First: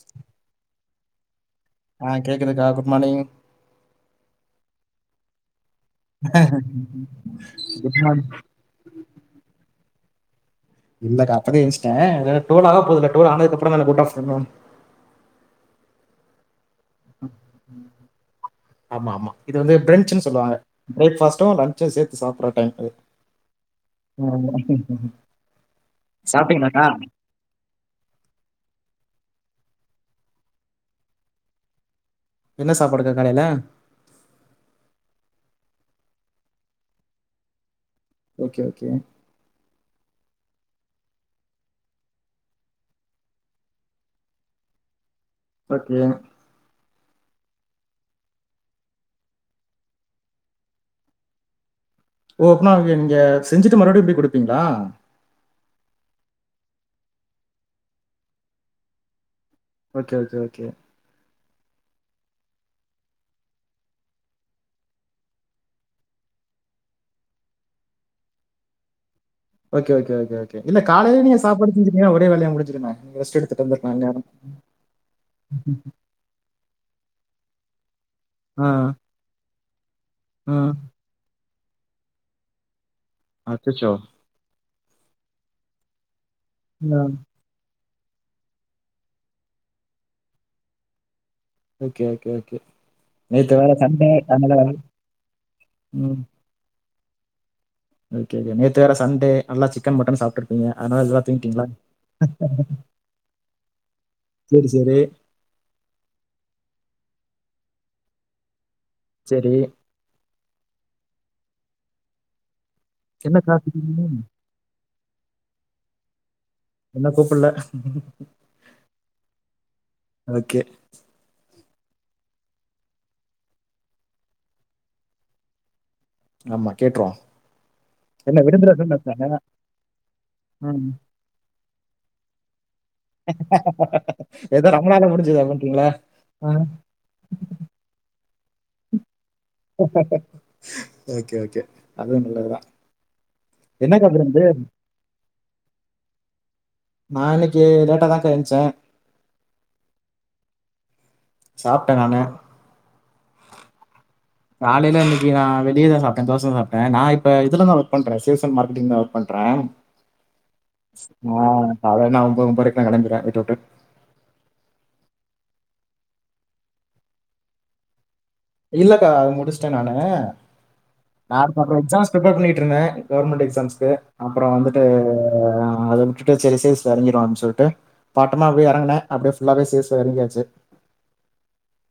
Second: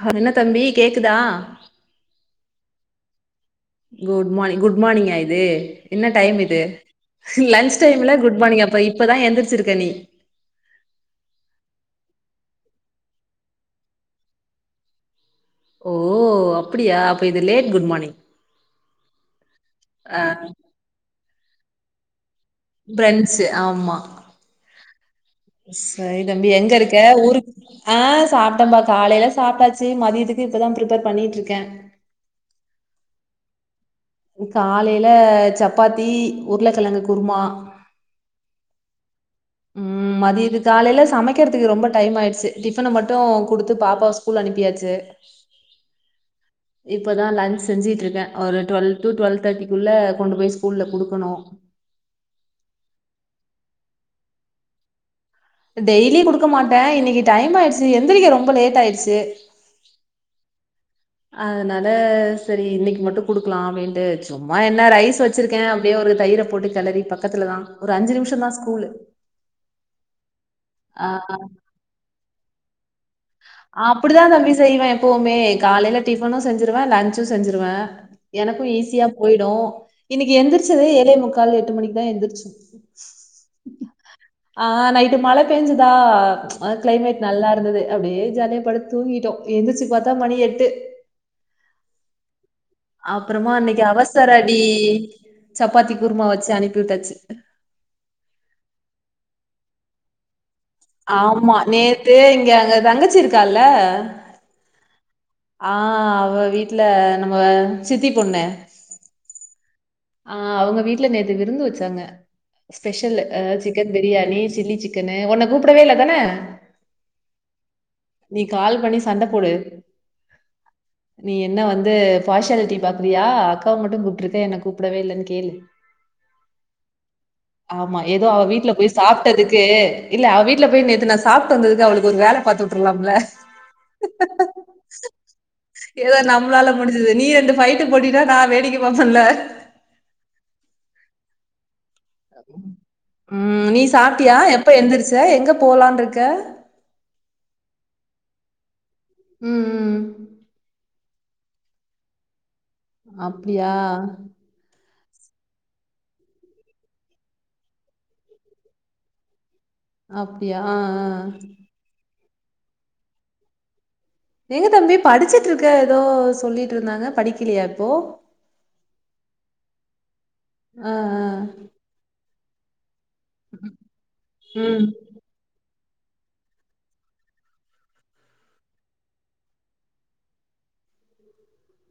ஹ என்ன தம்பி கேக்குதா குட்மானிங் குட் மார்னிங் குட் மார்னிங்கா இது என்ன டைம் இது லன்ச் டைம்ல குட் மார்னிங் அப்ப இப்பதான் எழுந்திரிச்சிருக்கே நீ இல்லக்க அப்பாவே எலுந்துச்சிட்டேன் டோல் ஆக போகுதுல்ல டோல் ஆனதுக்குப்புறம் ந குட் ஆப்டனுன் ஓ அப்படியா அப்ப இது லேட் குட் மார்னிங் ஆமா ஆமா இது வந்து ஆ பிரென்சுனு சொல்லுவாங்க பிரேக்பாஸ் டூம் லஞ்ச சேர்த்து சாப்புடுயனர டைம் இது பிரன்ச் ஆமா ஆமா சரி நம்பி எங்க இருக்க ஊருக்கு ஆஹ் சாப்பிட்டம்பா காலையில சாப்பிட்டாச்சு மதிய துக்கு இப்பதான் பிப்பேர் பண்ணிட்டு இருக்கேன் என்ன சாப்பாடுக்க காலையில காலையில சப்பாத்தி உருளைக்கிழங்கு குருமா ஓகே ஓகே உம் மதிய இது காலையில சமைக்கிறதுக்கு ரொம்ப டைம் ஆயிடுச்சு டிஃபனை மட்டும் கொடுத்து பாப்பா ஸ்கூல் அனுப்பியாச்சு ஓகே இப்பதான் லன்ச் செஞ்சிட்டு இருக்கேன் ஒரு டுவெல்வ டு டுவல்வ தேர்ட்டிக்குள்ள கொண்டு போய்ஸ்கூல்லல கொடுக்கணும் ஓ அப்பனா நீங்க செஞ்சுட்டு மறுபடியும் போய் குடுப்பீங்களா டெய்லியி குடுக்க மாட்டேன் இன்னைக்கு டைம் ஆயிடுச்சு எந்திரிக்க ரொம்ப லேட் ஆயிடுச்சு ஓகே ஓகே ஓகே அதனால சேரி இன்னைக்கு மட்டும் குடுக்கலாம் அப்படின்ட்டு சும்மா என்ன ரைஸ் வச்சிருக்கேன் அப்படியே ஒரு தயிர போட்டு களறி பக்கத்துல தான் ஒரு அஞ்சு நிமிஷம் தான் school okay okay okay okay இனிமே காயில நீ சாப்படு செஞ்ஞிடிங்கன்னா ஒரே வேலையாக முடிச்சிருமே அப்படிதான் தம்பி செய்வேன் எப்பவுமே காலையில டிஃபனும் செஞ்சிருவேன் லஞ்சும் செஞ்சிருவேன் ஆ எனக்கும் ஈஸியா போயிடும் இன்னைக்கு எந்திரிச்சது ஆ ஏழைய முக்கால் எட்டு மணிக்கு தான் எழுந்திரிச்சு அச்சோ நைட்டு மழை பெஞ்சுதா கிளைமேட் நல்லா இருந்தது அப்படியே ஜாலியை பட தூங்கிட்டோம் எழுந்திரிச்சு பார்த்தா மணி எட்டு ஓகே ஓகே கே அப்புறமா அன்னைக்கு அவசர அடி வேற- சப்பாத்தி ம் குருமா வச்சு அனுப்ப தச்ச ஓகே ஓேற்று வேற சண்டே அல்லா சிக்கன் மட்டன் சாப்பிட்டு ங்க அனது ஆமா தூங்கிட்டீங்களா நேத்து இங்க அங்க தங்கச்சி சரி சரி ஆஹ் அவ வீட்டுல நம்ம சித்தி பொண்ணு அ ஆஹ் அவங்க வீட்டுல நேற்று விருந்து வச்சாங்க ஸ்பெஷல் என்னக்கா சிக்கன் திடீர்னு பிரியாணி சில்லி சிக்கனு உன்னனை கூப்பிடவே இல்ல தானே என்ன கூப்பல்ல? நீ கால் பண்ணி சண்டை போடு அகே பார்ஷாலிட்டி பாக்குறியா அக்காவ மட்டும் கூப்பிட்டுருக்கேன் என் கூப்பிடவே இல்லைன்னு கேளு ஆமா கேட்டுறோம் ஆமா ஏதோ அவ வீட்ல போய் சாப்ட்டதுக்கு இல்ல அவ வீட்ல போய் ம். நேத்து நான் சாப்ட்டு வந்ததுக்கு அவளுக்கு ஒரு வேல பன் பாத்து விட்டுலாம்ல ஏதோ ரமணால முடிஞ்சதா பண்றீங்களா? ஏதோ ஆ நம்மளால முடிஞ்சது நீ என்ன பயிட்டு போட்டின்னா நா வேடிக்கை பாப்ன்ல ஓகே ஓகே அதுவும் நல்லதுதான். ம் நீ என்னக்கா சாப்ட்டியா விருந்து? எப்ப எந்தருச்ச எங்க போலான் இருக்க நான் இன்னைக்கு லேட்டா தான் கா என்ச்சே ம் ம் சாப்ட்ட நானு அப்டியா காலையில இன்னைக்கு நான் வெளி தா சாப்ட்ட தோச சாப்ட நான் இப்போ இதில தான் ஒர்க் பன்ற [unintelligible] மார்கெட்டிங் ஒர்க் பண்ற அப்டியா ஆ ஆ கால நான் ஒம்ப ஒம்பத்ரை க்கு கிளம்பிருவ வீட்ட விட்டுட்டு எங்க தம்பி படிச்சுட்டு இருக்க ஏதோ சொல்லிட்டு இருந்தாங்க படிக்கலையா இப்போ இல்லக்கா அது முடிச்சுிட்டேன் நானு ஆ [unintelligible] அப்புறம் எக்ஸாம்ஸ் ப்ரிப்பேர் பண்ணிட்டு இருந்தே கவர்மெண்ட் எக்ஸாம்ஸ்க்கு அப்புறம் ஆ வந்துட்டு ம் அத உட்டுட்டு சரி சேல்ஸ் ல எறங்கிரும் அப்படின்னு சொல்லிட்டு பாட்டமா அப்படியே எறங்கனே அப்படியே ஃபுல்லாவே சேர்சு எறங்கியாச்சு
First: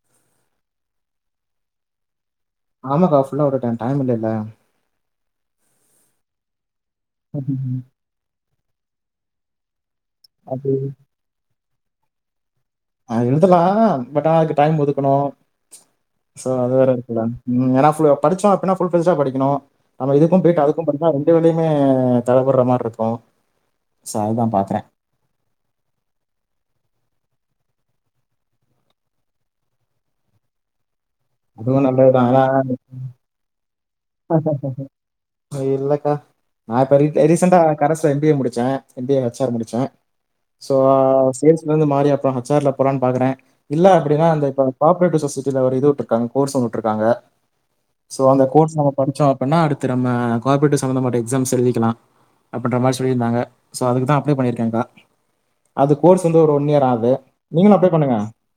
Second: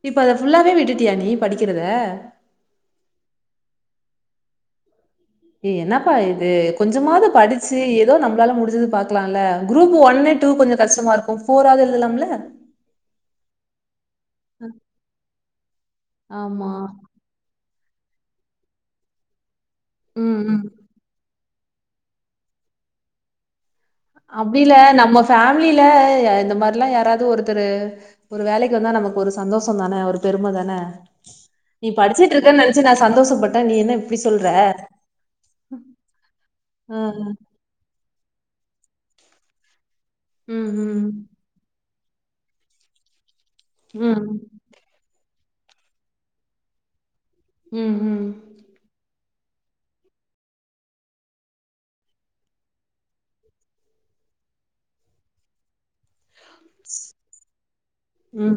இப்ப அத ஃபுல்லாவே விட்டுட்டியா நீ படிக்கிறத ஆமாக்கா ஃபுல்லா உட்டுட டைம் இல்லல்ல ஏ என்னப்பா இது கொஞ்சமாவது படிச்சு ஏதோ நம்மளால முடிஞ்சது பாக்கலால குரூப் ஒன்ணே டூ அது கொஞ்சம் கஷ்டமா இருக்கும் போராது எழுதலாம்ல அஹ், எழுதலாம் பட் அதுக்கு டைம் ஒதுக்கணும் ஆமா. அது வேற இருக்குல ஏன்னா படிச்சோ அப்டின்னா ஃபுல் ஃபிளட்ஜெட்டா படிக்குன்னு நம்ம ம், ம். இதுக்கும்போயீட்டு அதுக்கும் படிக்குனு ரெண்டு வேலயையு மே தடபடுற மாரி இருக்கு அப்படில்ல நம்ம ஃபேமிலில இந்த மாதிரல்லாம் யாராவது ஒரு தரு ஒரு வேலைக்கு வந்தா நமக்கு ஒரு சந்தோஷம் தானே ஒரு பெருமை தானே அதுவும் நீ நல்லதுதான் படிச்சுட்டு ஏன்னா இருக்கன்னு நினைச்சு நான் சந்தோஷப்பட்ட நீ என்ன இப்படி சொல்ற இல்லக்கா நான் இப்ப அ. ரீசன்டா கரஸ் ல எம்பிஏ முடிச் ச M B A H R முடிச்சே ம், சோ ம். சேல்ஸ் மேன் இருந்து மாறி அப் ஹச் ஆர் ல போலான்னு பாக்ற இல்ல அப்டின்னா ம். அந்த ஆ இப்ப [unintelligible] சொசைட்டில ஒரு இது உட் ருக்காங்க கோர்ஸ் ஒண்ணு உட்ருக்காங்க ம், சோ ம். அந்த கோர்ஸ் நம்ம படிச்சோம் இப்பனா அடுத்து நம்ம கோ ஆப்ரேட்டிவ் சம்பந்தப்பட்ட எக்ஸாம்ஸ் எழுதிக்கலா அப்பின்ற மாதிரி சொல்லியிருந்தாங்க சோ அதுக்குதான் அப்ளை பண்ணியிருக்காங்க அது கோர்ஸ் கோர்ஸ் வந்து ஒன் இயர் ஆகுது நீங்களு அப்லே பண்ணுங்க ம்.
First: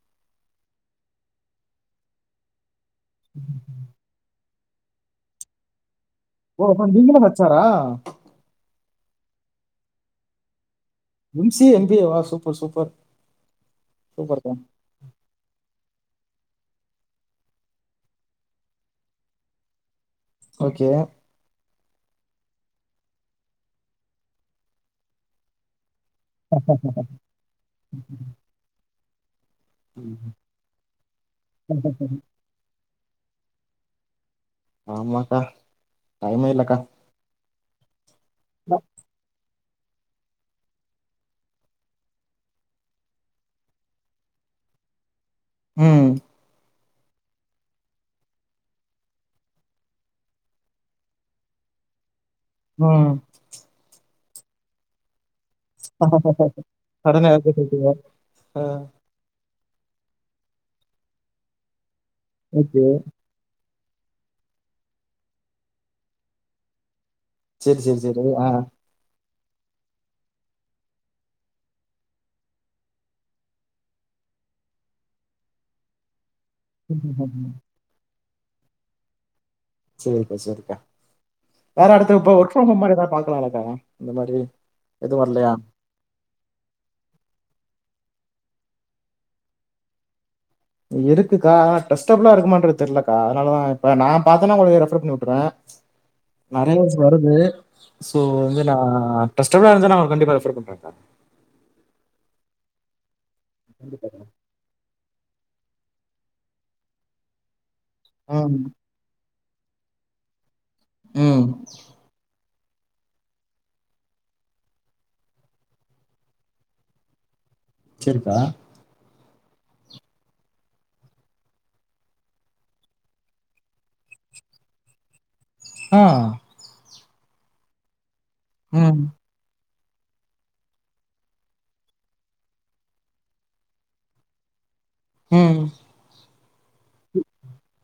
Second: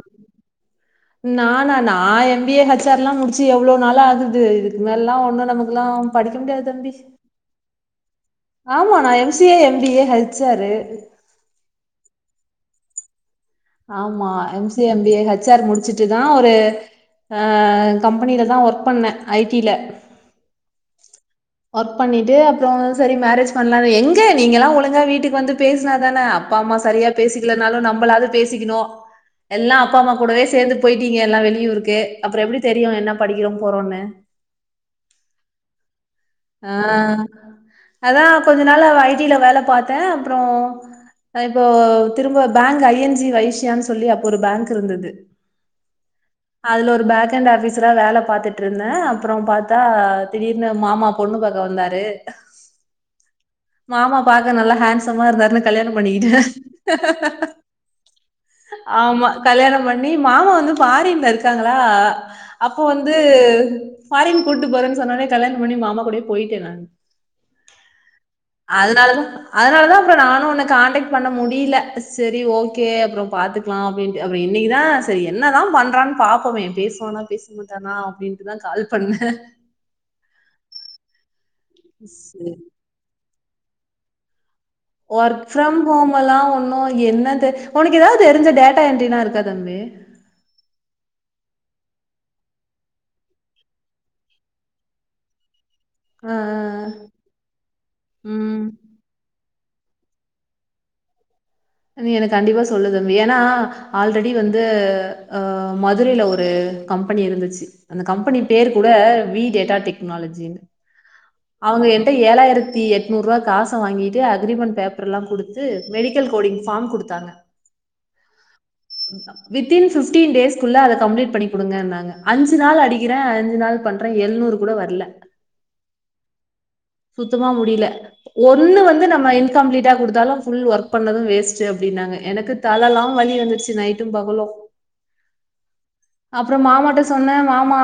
எம் பி ஏ ஹச்சார் எல்லாம் முடிச்சு எவ்வளவு நாள ஆகுது இதுக்கு மேலல்லாம் ஒன்னும் நமக்கு எல்லாம் படிக்க ஓ! முடியாது அப்ப தம்பி நீங்களும் ஹெச்ஆரா? ஆமா நான் MCA MBA HR MC MBA வா சூப்பர் சூப்பர் ஆமா சூப்பர்க்கா. எம்சிஏ எம்பிஏ ஹெச்சார் முடிச்சு தான் ஒரு கம்பெனில தா ஒர்க் பண்ணே ஐடில ஓகே ஒர்க் பண்ணிட்டு அப்றோ சரி மேரேஜ் பண்லா எங்க நீங்க எல்லா ஒழுங்கா வீட்டுக்கு வந்து பேச பேசினாதானே அப்பா அம்மா சரியா பேசிக்கலனாலும் நம்மளாவது பேசிக்கணும் எல்லாம் அப்பா அம்மா கூட சேர்ந்து போயிட்டீங்க எல்லா வெளியூருக்கு அப்றோ எப்டி தெரியு என்ன படிக்கிறோம் போறோன்னு ஆமாக்கா டைமே ஆ இல்லக்கா. அதா கொஞ்ச நாளா ஐடியில வேல பாத்தே அப்றோ இப்போ திரும்ப பேங்க் ஐஎன்ஜி வைசியானு சொல்லி அப்போ ஒரு பேங்க் இருந்தது ம் அதுல ஒரு பேக்ஹண்ட் ஆஃபீஸரா வேல பாத்துட்டு இருந்த அப்றோ பாத்தா திடீர்னு மாமா பொண்ணு பாக்க வ வந்தாரு ம் ஆமா பாக்க நல்லா ஹேண்ட்சமா இருந்தாரு கல்யாணம் பண்ணிக்கிட்டேன் சடனா யார்ட்ட சொல்ட்டீங்க? ஆ, ஆமா கல்யாணம் பண்ணி மாமா வந்து ஃபாரின்ல இருக்காங்களா அப்போ ஓகே. வந்து ஃபாரின் கூட்டு போறேனு சொன்னோனே கல்யாணம் பண்ணி மாமா கூடயே போயிட்டேன் நான் சரி சரி சரி ஆ அதனால தான் அப்றோ நானும் உன்ன கான்டக்ட் பண்ண முடில சரி ஓகே அப்றோ பாத்துக்கலாம் அப்டின்ட்டு அப்டின்னு இன்னிக்குதான் சரி என்னதான் பண்றான் பாப்போமே பேசுவானா பேச ம்ஹ்ஹ்ஹ்ம். மாட்டானா அப்டின்ட்டு தான் கால் பண்ணேன் சரிக்கா சரிக்கா வேற அடுத்த இப்ப ஒர்க் ஃப்ரம் ஹோம் மாரி ஏடுத்து பாக்கலாலக்கா இந்த மாரி ஒர்க் ஃப்ரம் ஹோம் எல்லாம் ஒண்ணு என்னது உன ஏதாவது தெரி்ஞ்ச டேட்டா என்ட்ரினா இருக்கா தம்பி இருக்குக்கா ஆனா ட்ரெஸ்டபுலா இருக்குமான்றது தெரிலலக்கா அதானால தான் இப்ப நான் பாத்தேன்னா உங்குளுக்கு ரெஃபர் பண்ணி விட்டுறேன் ஆ நறையா ஆ நியூஸ் வருது சோ ம் வந்து நா ட்ரஸ்ட் தமிழா இருந்தா நா கண்டிப்பா ரெஃபர் பண்றங்கா நீ எனக்கு கண்டிப்பா சொல்லு தம்பி ஏனா கண்டிப்பாக்கா. ஆல்ரெடி வந்து அ மதுரையில ஒரு கம்பெனி இருந்துச்சு அந்தக் கம்பெனி ம் பேர் கூட வீட்டு டேட்டா டெக்னாலஜி ம் அவுங்க என்ட்ட ஏழாயிரத்தி எட்நூறு ரூவா காச வாங்கிட்டு அக்ரிமெண்ட் பேப்பர்லாம் கொடுத்து மெடிக்கல் கோடிங் ஃபார்ம் குடுத்தாங்க வச்சிருக்கா வித் இன் ஃபிப்டீன் டேஸ்குள்ள அத கம்ப்ளீட் பண்ணி குடுங்கனாங்க அஞ்சு நாள் அடிக்கிறேன் அஞ்சு நாள் பண்றேன் எழுநூறு கூட வரல ஆ சுத்தமா முடில ஒண்ணு ம் வந்து நம்ம கம்ப்ளீட்டா கொடுத்தாலும் ஃபுல் ஒர்க் பண்ணதும் வேஸ்ட் அப்படினாங்க எனக்கு தல எல்லாம் வலி வந்துருச்சு நைட்டும் பகலும் ம் அப்றோ மாமாட்ட சொன்ன மாமா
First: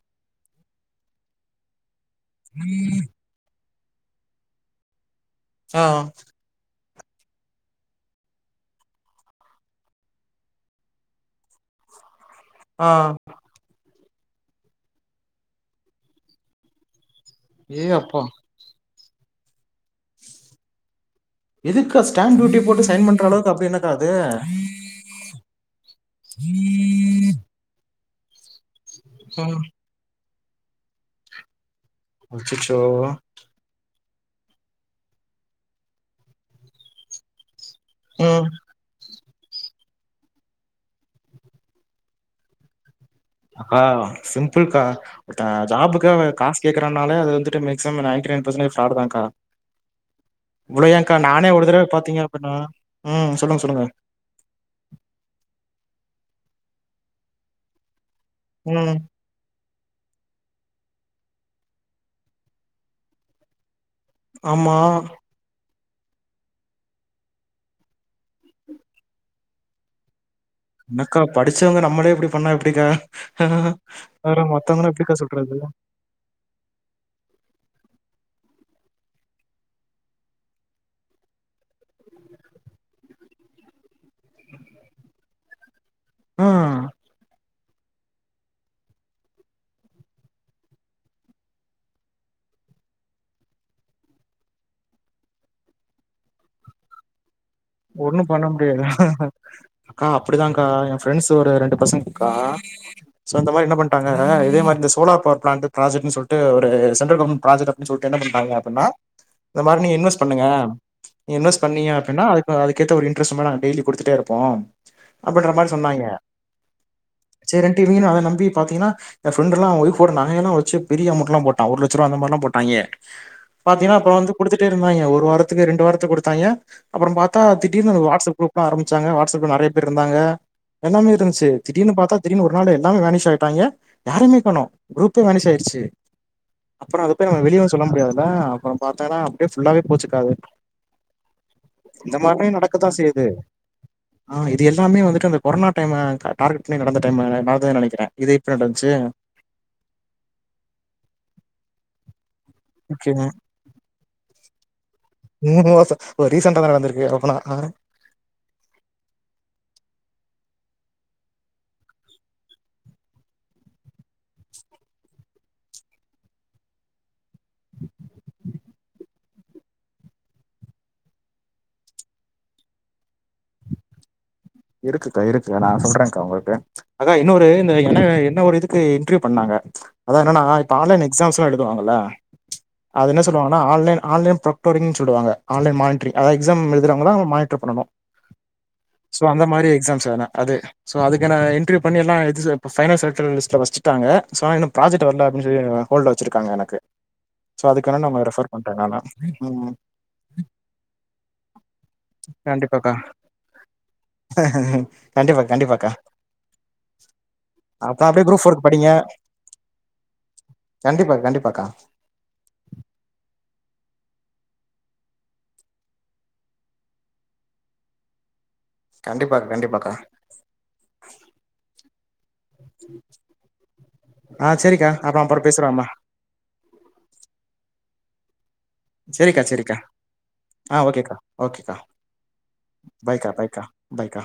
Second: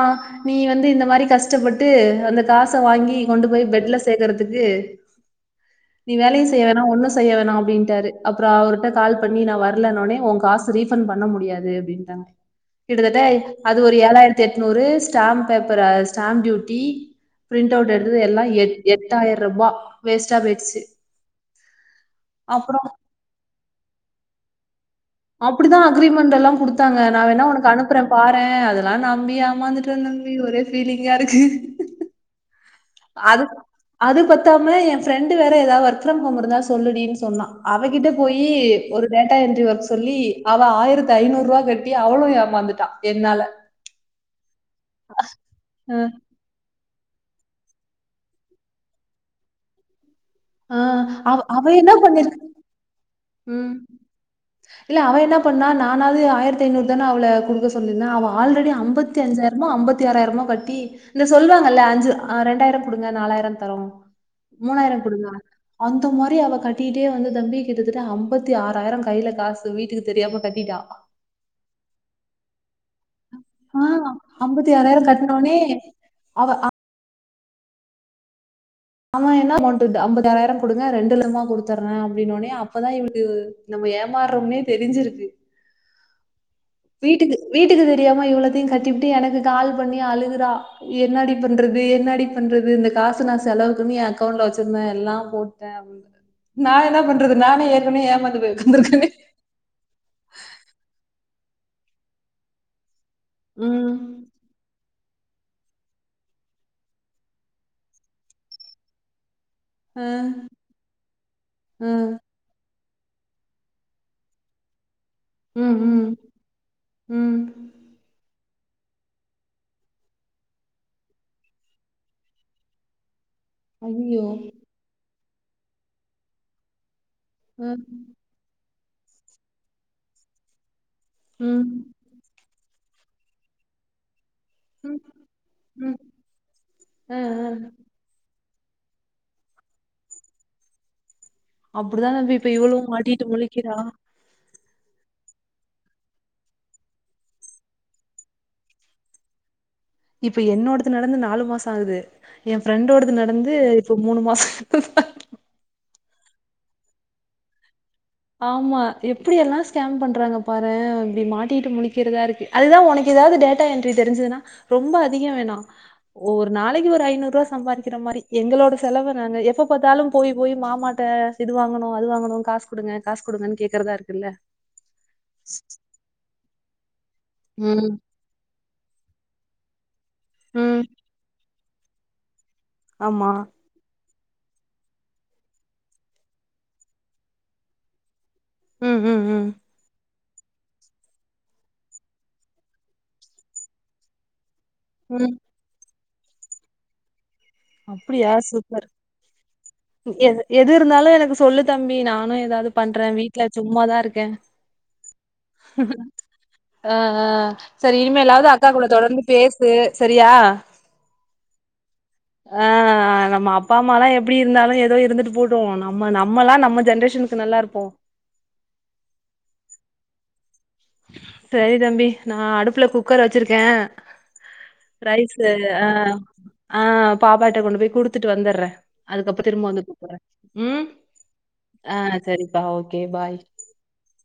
நீ வந்து இந்த மாரி கஷ்டப்பட்டு அந்த காச வாங்கி கொண்டு போய் பெட்ல சேக்குறதுக்கு ஆ நீ வேலையும் செய்ய வேனா ஒன்னும் செய்ய வேணாம் அப்டின்டாரு அப்பறோ அவருட்ட கால் பண்ணி நா வரலனோனே உன் காச ரீஃபண்ட் பண்ண முடியாது அப்படின் ஆ ஆ கிட்டத்தட்ட அது ஒரு ஏழாயிரத்தி எட்நூறு stamp paper stamp duty print ஏ அவுட் எடுத்தது அப்பா எல்லாம் எட்டாயிரம் ரூபா வேஸ்ட்டா போயிடுச்சு இதுக்கா ஸ்டாம் டயூட்டி அப்றோ போட்டு சைன் பண்ற அளவுக்கு அப்டி என்னக்கா அது அப்டிதான் அக்ரிமெண்ட் எல்லாம் குடுத்தாங்க நான் வேணா உனக்கு அனுப்புற பாறேன் அதல்லாம் நம்பி ம் ஏமாந்துட்ட தம்பி ஒரே ஃபீலிங்கா இருக்கு அச்சசோ அது அது பத்தாம என் ஃரெண்டு வேற ஏதாவ ஒர்க் ஃப்ரம் ஹோம்ருந்தா சொல்லுடின் சொன்னா அவகிட்ட ம் போயி ஒரு டேட்டா என்ட்ரி ஒர்க் சொல்லி அவ ஆயிரத்து ஐநூரூபா கட்டி அவளு ஏமாந்துட்டா என்னால ஆஹ் சிம்புள் கா அ அ ஜாபுக்கவ காஸ் கேட் க்கரனால அது வந்துட்டு மேக்சிமம் நைன்டிநைன் ஃபர்சன்ட்டேஜ் ஃப்ராடு தான்கா ஆ உளையா்கா அவ நானே அவ ஒரு தடவ என்ன பாத்தீங்க பண்ணிருக் அப்பின்னா உம் ம் இல்ல அவ என்ன பண்ணா நானாவது ஆயிரத்தி ஐநூறு தான அவள குடுக்க சொல்லிந்த அவ ஆல்ரெடி ம் அம்பத்தி அஞ்சாயிரமோ அம்பத்தி ஆறாயிரமோ கட்டி இந்த சொல்வாங்கள்ள அஞ்சு ஆஹ் ரெண்டாயிர குடுங்க நாலாயிர தரோ ஆமா மூனாயிர குடுங்க அந்த மாரி அவ கட்டிட்டே வந்து தம்பி கிட்டத்தட்ட அம்பத்தி ஆறாயிரங்கையில காசு வீட்டுக்கு தெரியாம கட் என்னக்கா படிச்சவங்க நம்மளே இப்டி பண்ண எப்டிக்கா ஆ அர ஐம்பத்தி மொத்தமா நா ஆறாயிரம் எப்டிக்க கட்னோனே சொல்றது அவ ஆமா என்ன அமௌண்டு இது அம்பத்தி ஆறாயிரம் குடுங்க ரெண்டு லமா குடுத்தறே அப்டின்னோனே அப்பதா இவளுக்கு நம்ம ஏமாறொம்னே தெரிஞ்சிருக்கு ஆ வீட்டுக்கு வீட்டுக்கு தெரியாம இவ்ளத்தையுங் கட்டிபுட்டு எனக்கு கால் பண்ணி அழுகுறா என்னாடி பண்றது என்னாடி பண் றது இந்த காசு நா செலவுக்குனு ஏ அக்கவுண்ட்ல வச்சிருந்தே எல்லாம் போட்டே அப் நா என்ன பண்றது நானே ஏற்கனவே ஒன்னு ஏமாந்து பண்ண போய் முடியாது உக்காந்துருக்கேனே அக்கா அப்டிதாங்க்கா எ ஃப்ரெண்ட்ஸ் ஒரு ரெண்டு பசங்க்கா சோ இந்த மாரி என்ன ம் பண்ட்டாங்க இதே மாரி இந்த சோலா பர் பிளான்ட்டு ப்ராஜெக்ட்னு சொல்ட்டு ஒரு சென்ட்ரல் கவர்மெண்ட் ப்ராஜக்ட் அப்டினு சொல்ட்டு என்ன பண்ணிட்டாங்க அப்டினா இந்த மாரி நீங்க ஆ இன்வெஸ்ட் பண்ணுங்க நீங்க இன்வெஸ் பண்ணிங்க ஆ அப்டின்னா அது அதுக்கேத்த ஒரு இன்ட்ரஸ்ட்டுமா நாங்க டெய்லி குடுத்துட்டேருப்போ. அப்பிங்குற மாரி ம் சொன்னாங்க ம் ம். சேரின்ட்டு இவிங்களு அத நம்பி பாத்திங்கன்னா எ ஃப்ரண்டெல்லா அவெ ஒய்ஃபோட நகையெல்லா வச்சு பெரிய அமொண்ட்லா போட்டா ஒரு லட்ச ரூபா அந்தமாருலா போட்டாய்ங்க பாத்தீயன்னா அப்பற ஐயய்யோ! வந்து குடுத்துட்டேருந்தாய்ங்க ஒரு வாரத்துக்கு ரெண்டு வாரத்துக்கு குடுத்தாய்ங்க அப்பறம் பாத் த்தா அ, திடீர்னு வாட்ஸ்அப் குரூப்லா ஆரம்பிச்சாங்க வாட்ஸ்அப்ல நெறைய பேர் இருந்தாங்க எல்லாமே இருந்துச்சு ம், திடீர்னு பாத்தா திடீர்னு ஒரு நாள் எல்லாமே வேனிஷ் ஆயிட்டாய்ங்க யாரைமே ப்பனு ம், குரூப்பே வேனிஷ் ஆயிடுச்சு ம், அப்பற அத அ, போய் நம்ம அ. வெளியவு சொல்ல முடியாதுல அப்பறம் பாத்தன்னா அப்டியே ஃபுல்லாவே போச்சுக்காது அப்படிதான் இந்த நம்பி மாரே இப்ப நடக்கதா இவளும் மாட்டிட்டு செய்யுது முழிக்கிறா. ஆ இ இது எல்லாமே வந்துட்டு அந்த கொரோனா டைம டா டார்கெட் பண்ணி நடந்த டைமு நடந்ததுன் நெனைக்கிற இது எப்ப நடந்துச்சு இப்ப என்னோடது நடந்து நாலு மாச ஆகுது எ ஃப்ரெண்டோடது ஓகேங்க நடந்து இப்ப மூனு மாச மூனு மாசொ ப்ப ரீசன்டாதா நடந்திருக்கு அப்பனா அ ஆமா எப்டி எல்லா ஸ்கேம் பண்றாங்க பாரே இப்டி மாட்டிட்டு முழிக்கிறதாருக்கு அதுதா ஒனக்கெ தாவது டேட்டா என்ட்ரி தெரிஞ்சுதுன்னா ரொம்ப அதிக வேணா ஒரு நாளைக்கு ஒரு ஐநூரூவா சம்பாரிக்கிற மா ரி எங்களோட செலவ நாங்க எப்ப பாத்தாலும் போய் போய் மாமாட்ட இது வாங்கணு அது வாங்கணு காசு குடுங்க காசு குடுங்கன் கேக்கறதாருக்குல்ல. இருக்குக்கா இருக்கு நா சொல்றேங்க்கா உங்களுக்கு அதா இன்னொரு இந்த ம், என என்ன ஒரு இதுக் கு இன்ட்ரிவ் பண்ணாங்க அதா என்னனா இப்ப ம். ஆன்லைன் எக்ஸாம்ஸ்லா எழுதுவாங்கல்ல அது என்ன ஆமா. சொல்லுவாங்கன்னா ஆன்லைன் ஆன்லைன் ப்ரொகோடிங் சொல்டுவாங்க ஆன்லைன் மான்ட்ரி அதாது எக்ஸாம் எழுதுறவங்கதா அவுங் மானிட்ர் பண்ணனு ம் ம் சோ அந்த ம் மாரி எக்ஸாம்ஸ் வேணா அது ஸோ அதுக்கான இன்ட்ரிவ் பண்ணி எல்லா இது ஸ இப்ப ஃபைனல் செலக்ஷன் லிஸ்ட்ல வச்சுட்டாங்க சோ எனப் ப்ராஜெக்ட் வரல ம் அப்டின் சொல்லி என்னய ஹோல்ட்ல வச்சிருக்காங்க எனக்கு சோ அதுக்கு வேணா நா ஓங்கள அப்டியா ரெஃபர் பண்றே சூப்பர் நானா ம் ம் எது எதுருந்தாலு எனக்கு சொல்லு தம்பி நானு எதாது கண்டிப்பாக்கா பண்றே வீட்ல சும்மா கண்டிப்பா கண்டிப்பாக்கா ஆ ஆ சரி அப்றோ அப்டியே குரூப் இனிமேலாது ஃபோர்க்கு அக்கா கூட தொடர்ந்து பேசு சரியா கண்டிப்பாக் கண்டிப்பாக்கா ஆ ஆ நம்ம அப்பா அம்மாலாம் எப்டி இருந்தாலு எதோ இருந்துட்டு போட்டு நம்ம நம்ம எல்லா நம்ம ஜென்ரேஷனுக்கு நல்லா இருப்போ கண்டிப்பாக் கண்டிப்பாக்கா சரி தம்பி நா அடுப்புல குக்கர வச்சிருக்கே ஆ செரிக்கா அப்றோ ரைஸ் அப்றோ ஆ பேசுறோம்மா ஆ பாப்பாட்ட கொண்டு போய் குடுத்துட்டு வந்துடுறே செரிக்கா அதுக்கப்புறொ திரும்ப செரிக்கா வந்து கூப்புறே ஆ ம் ஓகேக்கா ஓகேக்கா ஆ சரிப்பா ஓகே பாய்க்கா பாய் பாய்க்கா பாய்க்கா